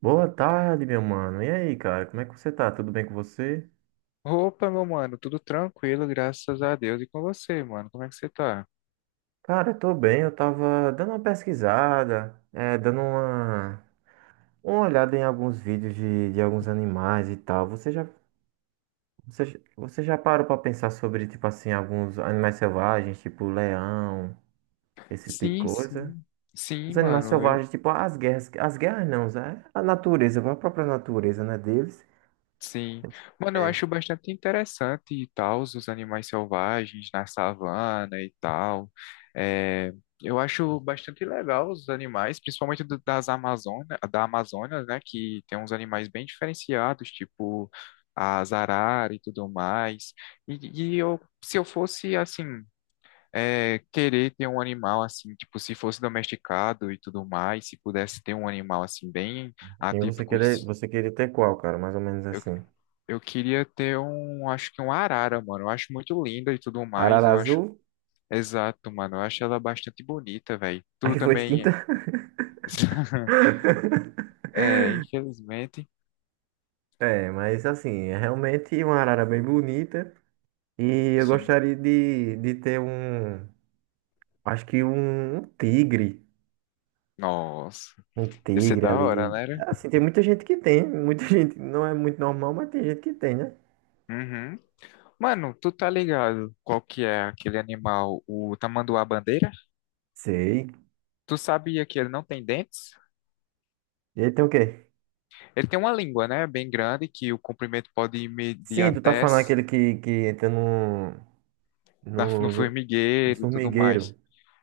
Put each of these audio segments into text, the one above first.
Boa tarde, meu mano. E aí, cara, como é que você tá? Tudo bem com você? Opa, meu mano, tudo tranquilo, graças a Deus. E com você, mano, como é que você tá? Cara, eu tô bem. Eu tava dando uma pesquisada, é, dando uma olhada em alguns vídeos de alguns animais e tal. Você já parou pra pensar sobre, tipo assim, alguns animais selvagens, tipo leão, esse tipo de Sim, coisa? sim. Sim, Os animais mano, eu. selvagens, tipo as guerras não, é a natureza, a própria natureza, né, deles. Sim. Mano, eu É. acho bastante interessante e tal, os animais selvagens na savana e tal. É, eu acho bastante legal os animais, principalmente das Amazônia, da Amazonas, né? Que tem uns animais bem diferenciados, tipo as araras e tudo mais. E eu, se eu fosse assim. É, querer ter um animal assim, tipo, se fosse domesticado e tudo mais, se pudesse ter um animal assim, bem Quem você atípico, querer, você queria ter qual, cara? Mais ou menos eu, assim. eu queria ter um, acho que um arara, mano. Eu acho muito linda e tudo mais, Arara eu acho, azul, exato, mano. Eu acho ela bastante bonita, velho. Tu aí foi também, extinta. é, infelizmente, É, mas assim, é realmente uma arara bem bonita. E eu sim. gostaria de ter um, acho que um tigre. Nossa, Um ia ser tigre da ali hora, de. né? Né? Assim, tem muita gente que tem. Muita gente, não é muito normal, mas tem gente que tem, né? Uhum. Mano, tu tá ligado qual que é aquele animal, o tamanduá-bandeira? Sei. Tu sabia que ele não tem dentes? E aí tem o quê? Ele tem uma língua, né? Bem grande, que o comprimento pode medir Sim, tu tá até falando s- aquele que entra no, no no, no formigueiro e tudo mais. formigueiro.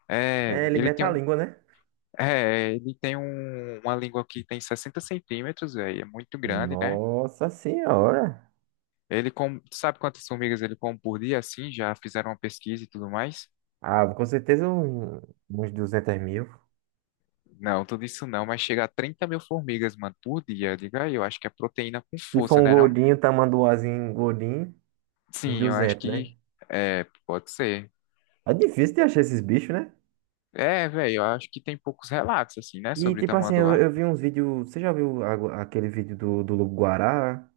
É, É, ele ele mete tem a um, língua, né? é, ele tem uma língua que tem 60 cm, véi, é muito grande, né? Nossa senhora. Sabe quantas formigas ele come por dia, assim? Já fizeram uma pesquisa e tudo mais? Ah, com certeza uns 200.000. Não, tudo isso não, mas chega a 30.000 formigas, mano, por dia. Diga aí, eu acho que é proteína com Se for força, um né, não? gordinho, tamanduazinho, gordinho, uns Sim, eu acho duzentos né? que é, pode ser. É difícil de achar esses bichos, né? É, velho, eu acho que tem poucos relatos, assim, né, E, sobre tipo assim, tamanduá. eu vi uns vídeos. Você já viu aquele vídeo do Lobo-Guará?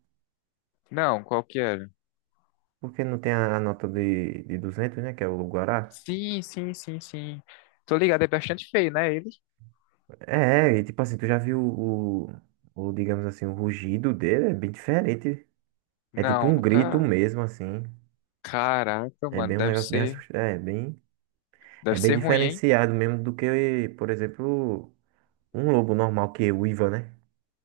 Não, qual que era? Porque não tem a nota de 200, né? Que é o Lobo-Guará. Sim, sim, sim, sim. Tô ligado, é bastante feio, né, ele? E, tipo assim, tu já viu o, digamos assim, o rugido dele? É bem diferente. É tipo Não, um grito nunca. mesmo, assim. Caraca, É mano, bem um deve negócio bem ser, assustador. É bem, é deve bem ser ruim, hein? diferenciado mesmo do que, por exemplo, um lobo normal que é uiva, né?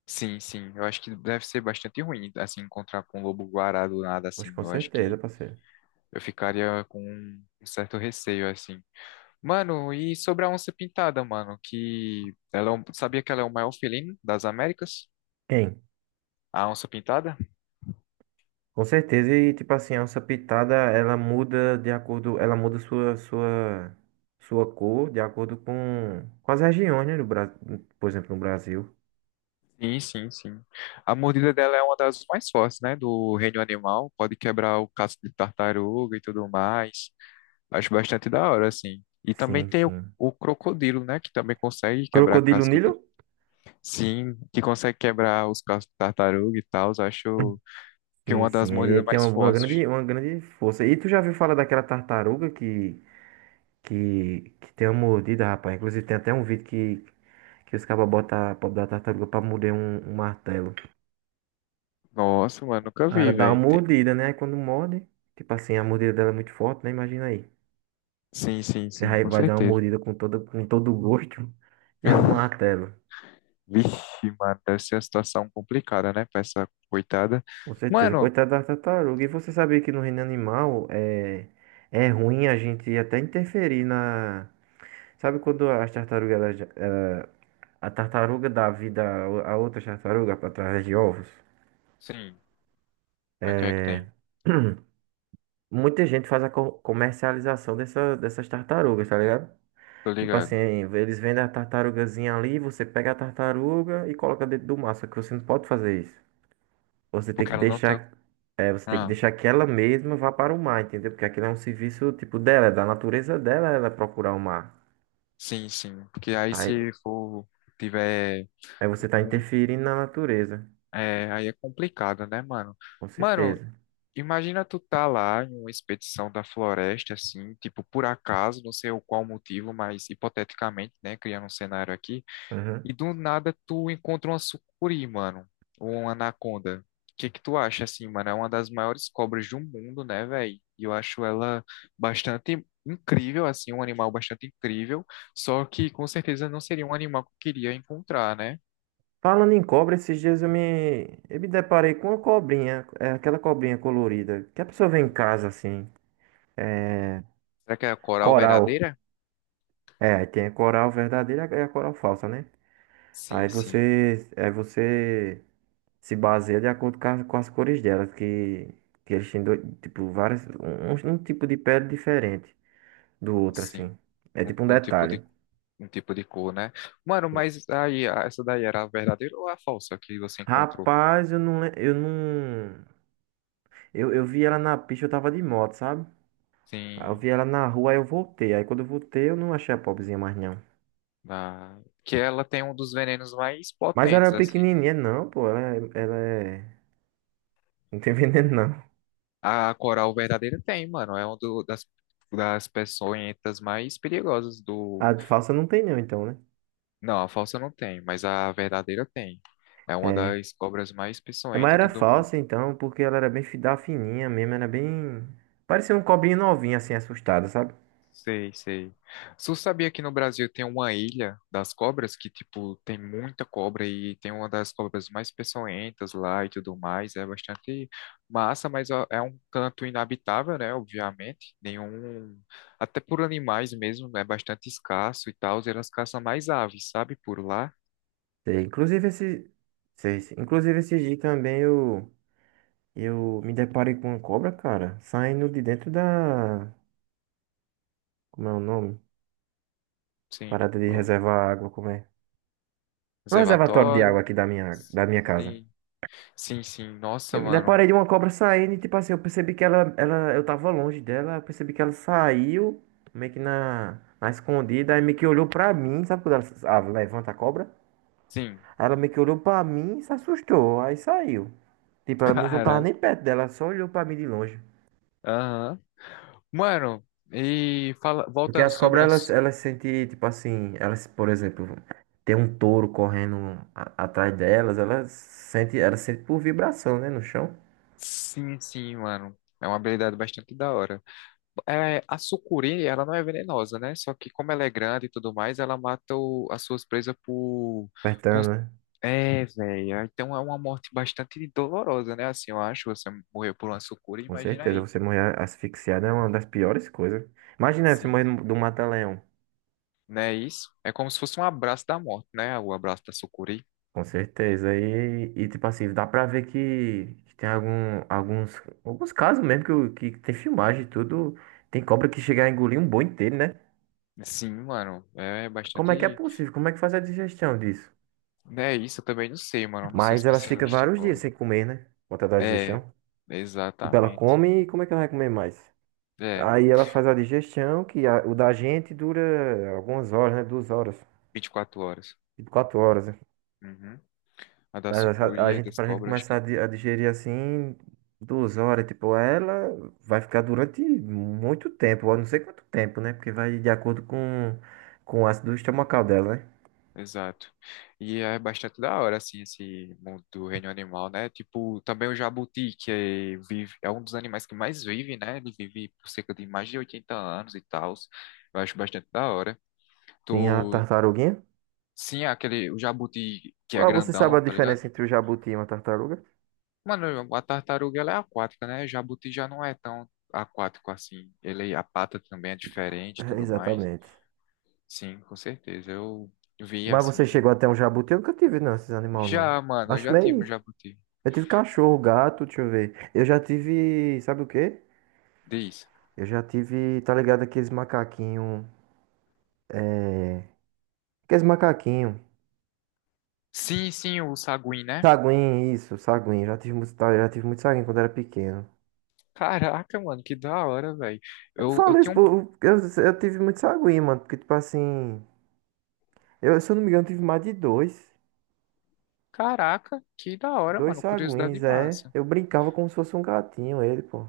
Sim, sim, eu acho que deve ser bastante ruim, assim, encontrar com um lobo-guará do nada, Pois assim. com Eu acho certeza, que parceiro. eu ficaria com um certo receio, assim. Mano, e sobre a onça pintada, mano, que ela é um- sabia que ela é o maior felino das Américas? Tem, A onça pintada? com certeza. E tipo assim, a onça pitada, ela muda de acordo, ela muda sua cor de acordo com as, regiões, né, do Brasil, por exemplo, no Brasil. Sim, sim, sim. A mordida dela é uma das mais fortes, né? Do reino animal. Pode quebrar o casco de tartaruga e tudo mais. Acho bastante da hora, assim. E também Sim, tem o, sim. o crocodilo, né? Que também consegue quebrar Crocodilo casco Nilo? de. Sim, que consegue quebrar os cascos de tartaruga e tal. Acho que é Sim, uma das sim. Ele mordidas tem mais uma, uma fortes. grande uma grande força. E tu já viu falar daquela tartaruga que tem uma mordida, rapaz? Inclusive tem até um vídeo que os cabas botam a pobre da tartaruga pra morder um martelo. Nossa, mano, nunca A Ela vi, dá uma velho. mordida, né? Aí quando morde, tipo assim, a mordida dela é muito forte, né? Imagina aí. Sim, sim, Você sim, vai com vai dar uma certeza. mordida com todo o gosto e é um martelo. Vixe, mano, deve ser uma situação complicada, né? Pra essa coitada. Com certeza. Mano, Coitada da tartaruga. E você sabia que no reino animal é ruim a gente até interferir na. Sabe quando as tartarugas, a tartaruga dá vida a outra tartaruga através de ovos? sim, o que é que É. tem? Muita gente faz a comercialização dessas tartarugas, tá ligado? Tô Tipo assim, ligado. eles vendem a tartarugazinha ali, você pega a tartaruga e coloca dentro do mar, só que você não pode fazer isso. Você tem Porque que ela não tá. deixar, você tem que Ah, deixar que ela mesma vá para o mar, entendeu? Porque aquilo é um serviço tipo dela, é da natureza dela ela procurar o mar. sim, sim. Porque aí Aí, se for. Tiver. aí você tá um- interferindo na natureza, É, aí é complicado, né, mano? com Mano, certeza. imagina tu tá lá em uma expedição da floresta, assim, tipo, por acaso, não sei o qual motivo, mas hipoteticamente, né, criando um cenário aqui. E Uhum. do nada tu encontra uma sucuri, mano. Ou uma anaconda. O que que tu acha, assim, mano? É uma das maiores cobras do mundo, né, velho? E eu acho ela bastante incrível, assim, um animal bastante incrível. Só que com certeza não seria um animal que eu queria encontrar, né? Falando em cobra, esses dias eu me deparei com uma cobrinha, é aquela cobrinha colorida, que a pessoa vê em casa assim, Será que é a coral coral. verdadeira? É, aí tem a coral verdadeira e a coral falsa, né? Aí Sim, sim, você, aí você se baseia de acordo com as, cores delas, que eles têm dois, tipo, várias, um tipo de pele diferente do outro, sim. assim. É tipo um Um, um tipo detalhe. de, um tipo de cor, né? Mano, Sim. mas aí, essa daí era a verdadeira ou a falsa que você encontrou? Rapaz, eu não, le- eu não, eu vi ela na pista, eu tava de moto, sabe? Aí eu Sim. vi ela na rua, aí eu voltei. Aí quando eu voltei, eu não achei a pobrezinha mais, não. Da... Que ela tem um dos venenos mais Mas ela é potentes, assim, né? pequenininha, não, pô, ela, ela é, não tem veneno, não. A coral verdadeira tem, mano. É uma das peçonhentas mais perigosas do. A falsa não tem, não, então, né? Não, a falsa não tem, mas a verdadeira tem. É uma É. das cobras mais É, mas peçonhentas e era tudo. falsa então, porque ela era bem da fininha mesmo, era bem. Parecia um cobrinho novinho, assim, assustado, sabe? Sei, sei. Você sabia que no Brasil tem uma ilha das cobras que, tipo, tem muita cobra e tem uma das cobras mais peçonhentas lá e tudo mais. É bastante massa, mas ó, é um canto inabitável, né? Obviamente. Nenhum. Até por animais mesmo, é bastante escasso e tal. E elas caçam mais aves, sabe? Por lá. Sei, inclusive esse. Sei. Inclusive esse dia também eu. Eu me deparei com uma cobra, cara, saindo de dentro da. Como é o nome? Sim. Parada de Ó, reservar água, como é? No reservatório de água reservatório. aqui da minha casa. Sim. Sim, sim. Eu Nossa, me deparei mano. de uma cobra saindo e, tipo assim, eu percebi que eu tava longe dela, eu percebi que ela saiu, meio que na escondida, aí meio que olhou pra mim, sabe quando ela ah, levanta a cobra? Sim. Aí ela meio que olhou pra mim e se assustou, aí saiu. Tipo, ela não tava Caraca. nem perto dela, ela só olhou pra mim de longe. Aham. Mano, e Porque voltando as sobre cobras, elas, as. elas sentem, tipo assim, elas, por exemplo, tem um touro correndo atrás delas, elas sentem por vibração, né, no chão, Sim, sim, mano. É uma habilidade bastante da hora. É, a sucuri, ela não é venenosa, né? Só que como ela é grande e tudo mais, ela mata as suas presas por... Com- apertando, né? é, velho. Então é uma morte bastante dolorosa, né? Assim, eu acho, você morrer por uma sucuri, Com imagina certeza, aí. você morrer asfixiado é uma das piores coisas. Imagina aí, você Sim. morrer do mata-leão. Não é isso? É como se fosse um abraço da morte, né? O abraço da sucuri. Com certeza. E tipo assim, dá pra ver que tem alguns casos mesmo que tem filmagem e tudo. Tem cobra que chega a engolir um boi inteiro, né? Sim, mano. É Como é que é bastante... possível? Como é que faz a digestão disso? Não é isso? Eu também não sei, mano. Eu não sou Mas elas ficam especialista em vários dias cobra. sem comer, né? Por conta da É, digestão. Tipo, ela exatamente. come e como é que ela vai comer mais? É, Aí ela faz a digestão, que o da gente dura algumas horas, né? 2 horas, 24 horas. tipo 4 horas. Né? Uhum. A da Mas sucuri, a das pra gente cobras, acho começar que. a digerir assim, 2 horas, tipo, ela vai ficar durante muito tempo, eu não sei quanto tempo, né? Porque vai de acordo com o ácido estomacal dela, né? Exato. E é bastante da hora, assim, esse mundo do reino animal, né? Tipo, também o jabuti, que é, vive, é um dos animais que mais vive, né? Ele vive por cerca de mais de 80 anos e tal. Eu acho bastante da hora. Tem a Tu, tartaruguinha. sim, aquele, o jabuti que é Qual você sabe a grandão, tá ligado? diferença entre o jabuti e uma tartaruga? Mano, a tartaruga ela é aquática, né? Jabuti já não é tão aquático assim. Ele, a pata também é diferente e É, tudo mais. exatamente. Sim, com certeza. Eu vi Mas você assim. Né? chegou até um jabuti? Eu nunca tive, não, esses animais, não. Já, mano, eu Acho já tive um meio. jabuti. Eu tive cachorro, gato, deixa eu ver. Eu já tive. Sabe o quê? Diz. Eu já tive, tá ligado, aqueles macaquinhos. Aqueles macaquinhos. Sim, sim, o saguim, né? Saguinho, isso, saguinho. Já tive muito, tá, já tive muito saguinho quando era pequeno. Caraca, mano, que da hora, velho. Eu Eu falo isso, tinha um. pô, eu tive muito saguinho, mano. Porque, tipo assim, eu, se eu não me engano, tive mais de dois. Caraca, que da hora, Dois mano. Curiosidade saguinhos, é. massa. Eu brincava como se fosse um gatinho, ele, pô.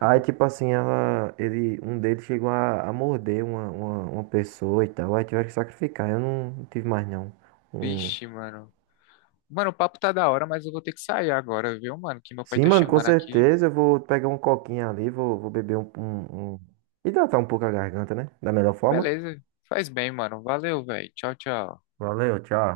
Aí, tipo assim, ela, ele, um deles chegou a morder uma pessoa e tal. Aí tiveram que sacrificar. Eu não, não tive mais, não. Um... Vixe, mano. Mano, o papo tá da hora, mas eu vou ter que sair agora, viu, mano? Que meu pai Sim, tá mano, com chamando aqui. certeza. Eu vou pegar um coquinho ali, vou beber um, um, um. Hidratar um pouco a garganta, né? Da melhor forma. Beleza. Faz bem, mano. Valeu, velho. Tchau, tchau. Valeu, tchau.